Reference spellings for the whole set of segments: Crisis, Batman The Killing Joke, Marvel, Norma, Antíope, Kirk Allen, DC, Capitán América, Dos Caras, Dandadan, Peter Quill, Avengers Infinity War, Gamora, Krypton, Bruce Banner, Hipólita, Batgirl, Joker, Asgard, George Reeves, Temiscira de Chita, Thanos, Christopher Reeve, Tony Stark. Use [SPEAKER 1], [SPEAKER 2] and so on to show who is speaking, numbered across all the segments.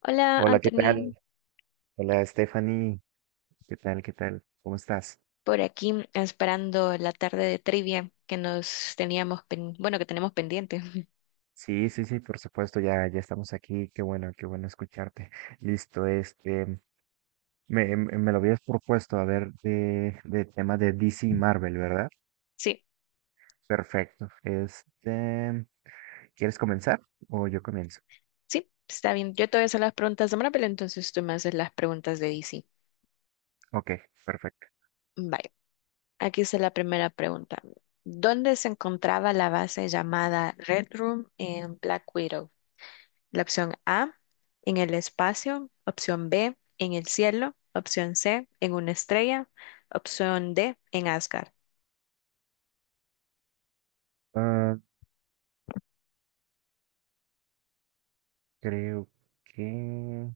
[SPEAKER 1] Hola,
[SPEAKER 2] Hola, ¿qué
[SPEAKER 1] Anthony.
[SPEAKER 2] tal? Hola, Stephanie. ¿Qué tal? ¿Qué tal? ¿Cómo estás?
[SPEAKER 1] Por aquí, esperando la tarde de trivia que nos teníamos, bueno, que tenemos pendiente.
[SPEAKER 2] Sí, sí, sí, por supuesto, ya, ya estamos aquí. Qué bueno escucharte. Listo, me lo habías propuesto, a ver, de tema de DC y Marvel, ¿verdad?
[SPEAKER 1] Sí,
[SPEAKER 2] Perfecto. ¿Quieres comenzar o yo comienzo?
[SPEAKER 1] sí, está bien. Yo te voy a hacer las preguntas de Marvel, entonces tú me haces las preguntas de DC.
[SPEAKER 2] Ok, perfecto.
[SPEAKER 1] Vale, aquí está la primera pregunta. ¿Dónde se encontraba la base llamada Red Room en Black Widow? La opción A, en el espacio; opción B, en el cielo; opción C, en una estrella; opción D, en Asgard.
[SPEAKER 2] Ah, creo que...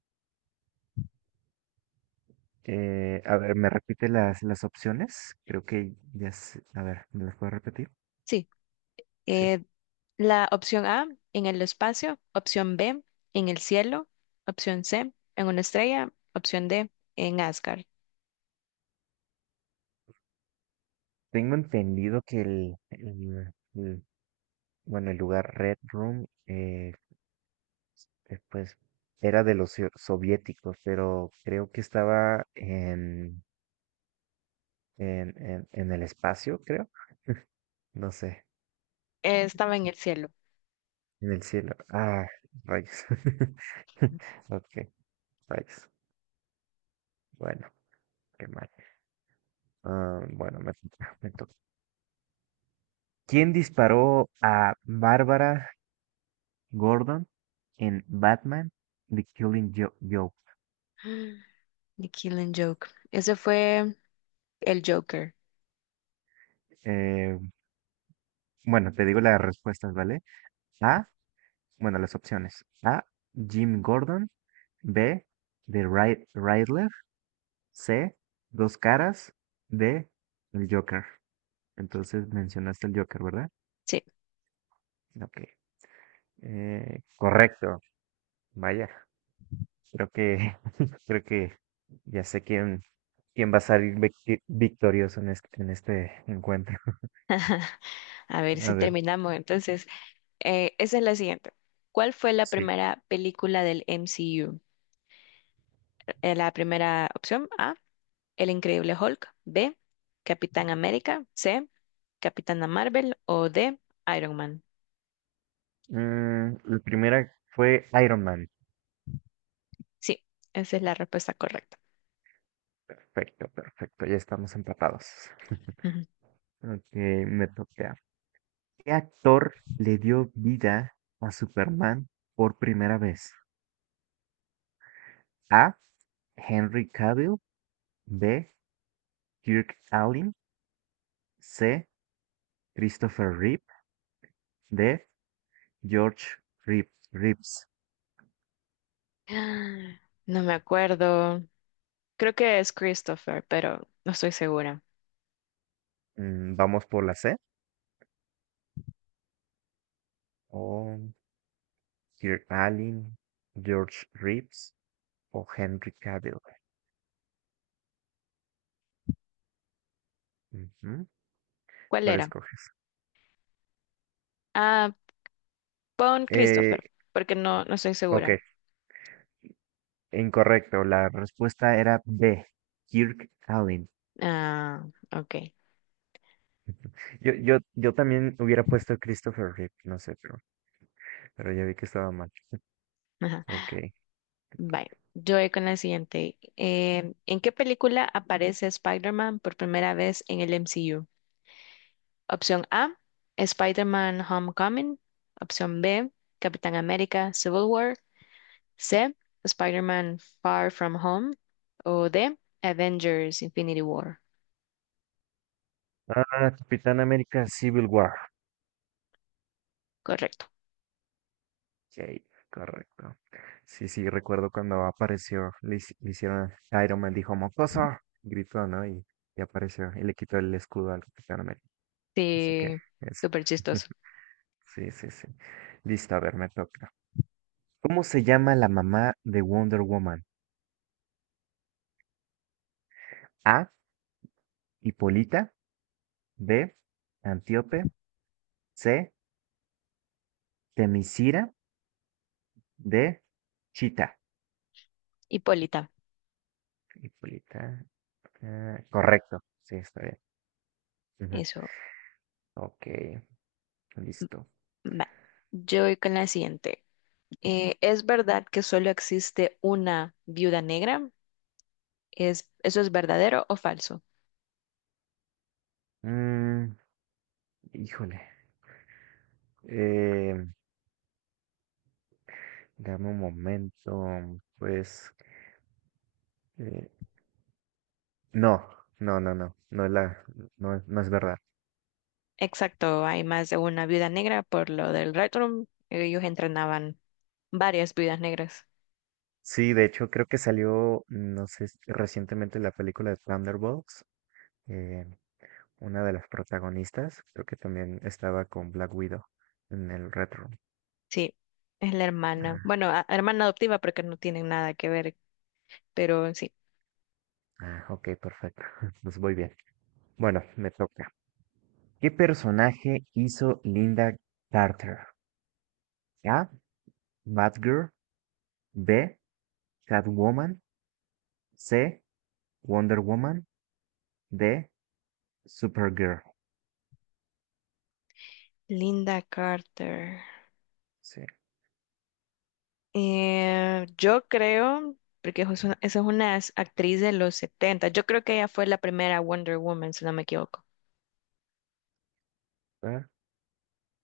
[SPEAKER 2] a ver, ¿me repite las opciones? Creo que ya sé. A ver, ¿me las puedo repetir?
[SPEAKER 1] Sí.
[SPEAKER 2] Sí.
[SPEAKER 1] eh, La opción A, en el espacio. Opción B, en el cielo. Opción C, en una estrella. Opción D, en Asgard.
[SPEAKER 2] Tengo entendido que bueno, el lugar Red Room, pues, era de los soviéticos, pero creo que estaba en el espacio, creo. No sé,
[SPEAKER 1] Estaba en el cielo.
[SPEAKER 2] en el cielo. Ah, rayos. Ok, rayos. Bueno, qué mal. Ah, bueno, me toca, me toca. ¿Quién disparó a Bárbara Gordon en Batman The Killing Joke?
[SPEAKER 1] The Killing Joke. Ese fue el Joker.
[SPEAKER 2] Eh, Bueno, te digo las respuestas, ¿vale? A, bueno, las opciones. A, Jim Gordon. B, The Riddler. C, Dos Caras. D, el Joker. Entonces mencionaste el Joker, ¿verdad?
[SPEAKER 1] Sí.
[SPEAKER 2] Ok. Correcto. Vaya, creo que, creo que ya sé quién, quién va a salir victorioso en este encuentro.
[SPEAKER 1] A ver
[SPEAKER 2] A
[SPEAKER 1] si
[SPEAKER 2] ver,
[SPEAKER 1] terminamos. Entonces, esa es la siguiente. ¿Cuál fue la
[SPEAKER 2] sí.
[SPEAKER 1] primera película del MCU? La primera, opción A, El Increíble Hulk; B, Capitán América; C, Capitana Marvel; o D, Iron Man.
[SPEAKER 2] Mm, la primera fue Iron Man.
[SPEAKER 1] Sí, esa es la respuesta correcta.
[SPEAKER 2] Perfecto, perfecto. Ya estamos empatados.
[SPEAKER 1] Ujú.
[SPEAKER 2] Ok, me toca. ¿Qué actor le dio vida a Superman por primera vez? A. Henry Cavill. B. Kirk Allen. C. Christopher Reeve. D. George Reeves.
[SPEAKER 1] Ah, no me acuerdo. Creo que es Christopher, pero no estoy segura.
[SPEAKER 2] Mm, vamos por la C. O Kirk Allen, George Reeves o Henry Cavill. Ujú,
[SPEAKER 1] ¿Cuál
[SPEAKER 2] ¿cuál
[SPEAKER 1] era?
[SPEAKER 2] escoges?
[SPEAKER 1] Ah, pon
[SPEAKER 2] Eh,
[SPEAKER 1] Christopher, porque no, no estoy
[SPEAKER 2] ok,
[SPEAKER 1] segura.
[SPEAKER 2] incorrecto. La respuesta era B. Kirk Allen.
[SPEAKER 1] Ah, ok.
[SPEAKER 2] Yo también hubiera puesto Christopher Reeve, no sé, pero ya vi que estaba mal.
[SPEAKER 1] Ajá.
[SPEAKER 2] Ok.
[SPEAKER 1] Bye. Yo voy con la siguiente. ¿En qué película aparece Spider-Man por primera vez en el MCU? Opción A, Spider-Man Homecoming. Opción B, Capitán América Civil War. C, Spider-Man Far From Home, o D, Avengers Infinity War.
[SPEAKER 2] Ah, Capitán América Civil War.
[SPEAKER 1] Correcto.
[SPEAKER 2] Ok, correcto. Sí, sí, recuerdo cuando apareció, le, le hicieron, Iron Man dijo, mocoso, gritó, ¿no? Y apareció y le quitó el escudo al Capitán América. Así que
[SPEAKER 1] Sí,
[SPEAKER 2] eso.
[SPEAKER 1] súper chistoso.
[SPEAKER 2] Sí, sí, sí. Listo, a ver, me toca. ¿Cómo se llama la mamá de Wonder Woman? A, Hipólita, B, Antíope, C, Temiscira de Chita.
[SPEAKER 1] Hipólita,
[SPEAKER 2] Hipólita. Ah, correcto. Sí, está bien. Ujú.
[SPEAKER 1] eso
[SPEAKER 2] Ok, listo.
[SPEAKER 1] va. Yo voy con la siguiente. ¿Es verdad que solo existe una viuda negra? ¿ eso es verdadero o falso?
[SPEAKER 2] Mm, híjole. Eh, dame un momento. Pues. eh, no, no. No es no, no es verdad.
[SPEAKER 1] Exacto, hay más de una viuda negra por lo del Red Room. Ellos entrenaban varias viudas negras.
[SPEAKER 2] Sí, de hecho, creo que salió, no sé, si recientemente la película de Thunderbolts. eh, una de las protagonistas, creo que también estaba con Black Widow en el retro.
[SPEAKER 1] Sí, es la hermana.
[SPEAKER 2] Ah,
[SPEAKER 1] Bueno, hermana adoptiva porque no tienen nada que ver, pero sí.
[SPEAKER 2] ah, ok, perfecto. Pues voy bien. Bueno, me toca. ¿Qué personaje hizo Linda Carter? A. Batgirl. B. Catwoman. C. Wonder Woman. D. Supergirl.
[SPEAKER 1] Linda Carter.
[SPEAKER 2] Sí.
[SPEAKER 1] Yo creo, porque esa es una actriz de los 70. Yo creo que ella fue la primera Wonder Woman, si no me equivoco.
[SPEAKER 2] ¿Verdad?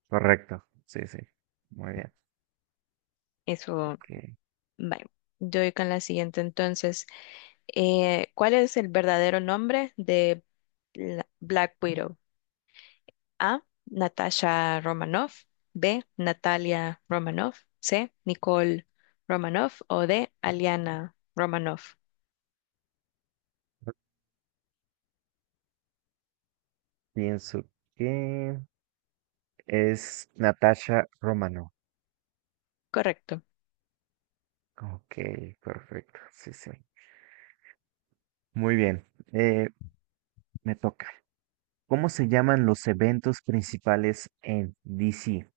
[SPEAKER 2] Correcto. Sí, sí. Muy bien.
[SPEAKER 1] Eso,
[SPEAKER 2] Ok.
[SPEAKER 1] vale. Yo voy con la siguiente entonces. ¿Cuál es el verdadero nombre de Black Widow? A, Natasha Romanoff; B, Natalia Romanoff; C, Nicole Romanoff; o D, Aliana Romanoff.
[SPEAKER 2] Pienso que es Natasha Romano.
[SPEAKER 1] Correcto.
[SPEAKER 2] Ok, perfecto. Sí, sí. Muy bien. Eh, me toca. ¿Cómo se llaman los eventos principales en DC?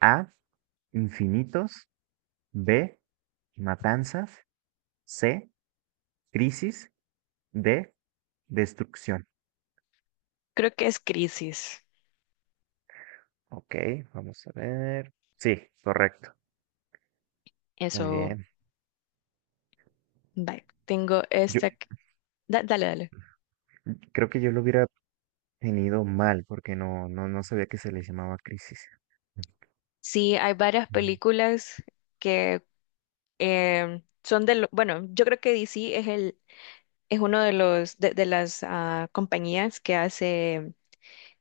[SPEAKER 2] A. Infinitos. B. Matanzas. C. Crisis. D. Destrucción.
[SPEAKER 1] Creo que es Crisis.
[SPEAKER 2] Ok, vamos a ver. Sí, correcto. Muy
[SPEAKER 1] Eso.
[SPEAKER 2] bien.
[SPEAKER 1] Vale, tengo
[SPEAKER 2] Yo
[SPEAKER 1] esta. Dale, dale.
[SPEAKER 2] creo que yo lo hubiera tenido mal porque no sabía que se le llamaba crisis.
[SPEAKER 1] Sí, hay varias
[SPEAKER 2] Mm,
[SPEAKER 1] películas que son de lo, bueno, yo creo que DC es el es uno de los de las, ah, compañías que hace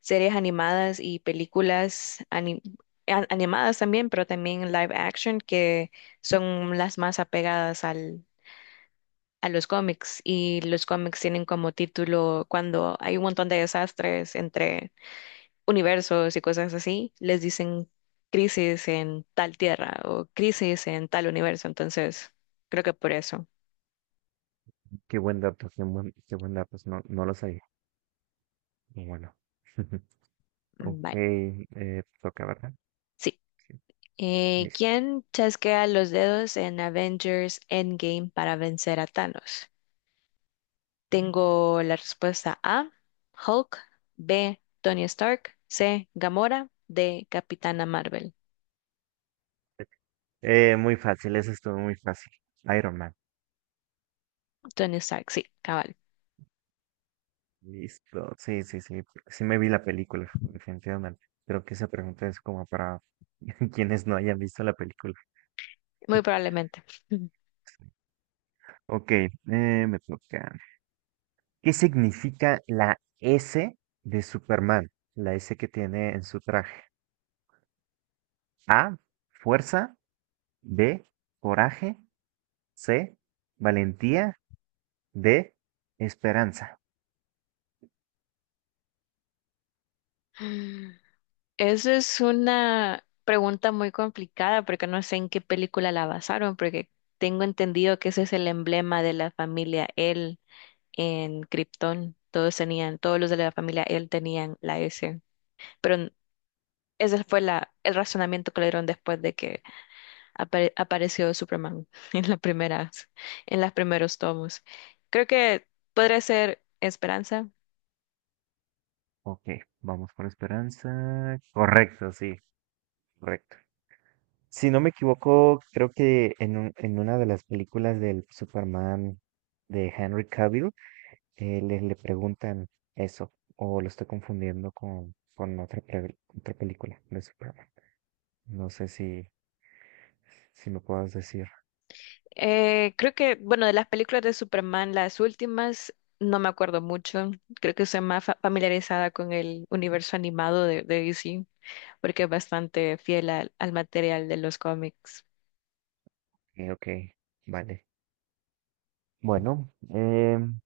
[SPEAKER 1] series animadas y películas animadas también, pero también live action, que son las más apegadas al a los cómics. Y los cómics tienen como título, cuando hay un montón de desastres entre universos y cosas así, les dicen crisis en tal tierra o crisis en tal universo. Entonces, creo que por eso.
[SPEAKER 2] qué buen dato, qué buen dato. No, no lo sabía. Y bueno.
[SPEAKER 1] Mm.
[SPEAKER 2] Ok,
[SPEAKER 1] Bye.
[SPEAKER 2] toca, ¿verdad?
[SPEAKER 1] Sí.
[SPEAKER 2] Sí, listo.
[SPEAKER 1] ¿Quién chasquea los dedos en Avengers Endgame para vencer a Thanos? Tengo la respuesta A, Hulk; B, Tony Stark; C, Gamora; D, Capitana Marvel.
[SPEAKER 2] Muy fácil, eso estuvo muy fácil. Iron Man.
[SPEAKER 1] Tony Stark, sí, cabal.
[SPEAKER 2] Listo. Sí, sí, sí. Sí me vi la película, definitivamente. Creo que esa pregunta es como para quienes no hayan visto la película.
[SPEAKER 1] Muy probablemente.
[SPEAKER 2] Ok, me toca. ¿Qué significa la S de Superman? La S que tiene en su traje. A, fuerza. B, coraje. C, valentía. D, esperanza.
[SPEAKER 1] Eso es una pregunta muy complicada porque no sé en qué película la basaron, porque tengo entendido que ese es el emblema de la familia L en Krypton. Todos tenían, todos los de la familia L tenían la S. Pero ese fue la, el razonamiento que le dieron después de que apareció Superman en las primeras, en los primeros tomos. Creo que podría ser Esperanza.
[SPEAKER 2] Ok, vamos por esperanza. Correcto, sí, correcto. Si no me equivoco, creo que en una de las películas del Superman de Henry Cavill, le preguntan eso, o lo estoy confundiendo con otra, otra película de Superman. No sé si, si me puedas decir.
[SPEAKER 1] Creo que, bueno, de las películas de Superman, las últimas, no me acuerdo mucho. Creo que soy más familiarizada con el universo animado de DC, porque es bastante fiel al, al material de los cómics.
[SPEAKER 2] Ok, vale. Bueno,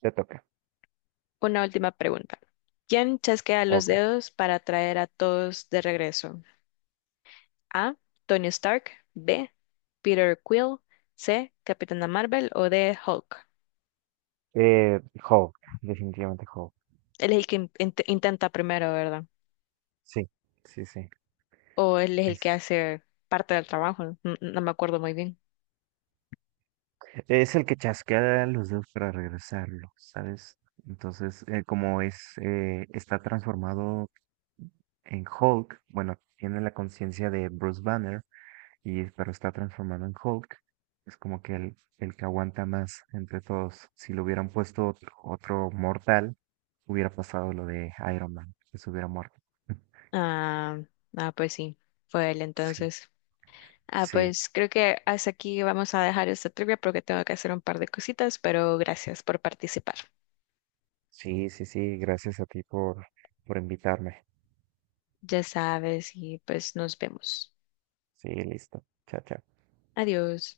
[SPEAKER 2] te toca.
[SPEAKER 1] Una última pregunta. ¿Quién chasquea los
[SPEAKER 2] Ok.
[SPEAKER 1] dedos para traer a todos de regreso? A, Tony Stark; B, Peter Quill; C, Capitana Marvel; o D, Hulk.
[SPEAKER 2] Eh, Hulk, definitivamente Hulk.
[SPEAKER 1] Él es el que intenta primero, ¿verdad?
[SPEAKER 2] Sí, sí, sí.
[SPEAKER 1] O él es el que hace parte del trabajo, no, no me acuerdo muy bien.
[SPEAKER 2] Es el que chasquea los dedos para regresarlo, ¿sabes? Entonces, como es, está transformado en Hulk, bueno, tiene la conciencia de Bruce Banner, pero está transformado en Hulk, es como que el que aguanta más entre todos. Si lo hubieran puesto otro, otro mortal, hubiera pasado lo de Iron Man, que se hubiera muerto.
[SPEAKER 1] Ah, ah, pues sí, fue él
[SPEAKER 2] Sí,
[SPEAKER 1] entonces. Ah,
[SPEAKER 2] sí,
[SPEAKER 1] pues creo que hasta aquí vamos a dejar esta trivia porque tengo que hacer un par de cositas, pero gracias por participar.
[SPEAKER 2] sí, sí, sí, gracias a ti por invitarme.
[SPEAKER 1] Ya sabes, y pues nos vemos.
[SPEAKER 2] Sí, listo. Chao, chao.
[SPEAKER 1] Adiós.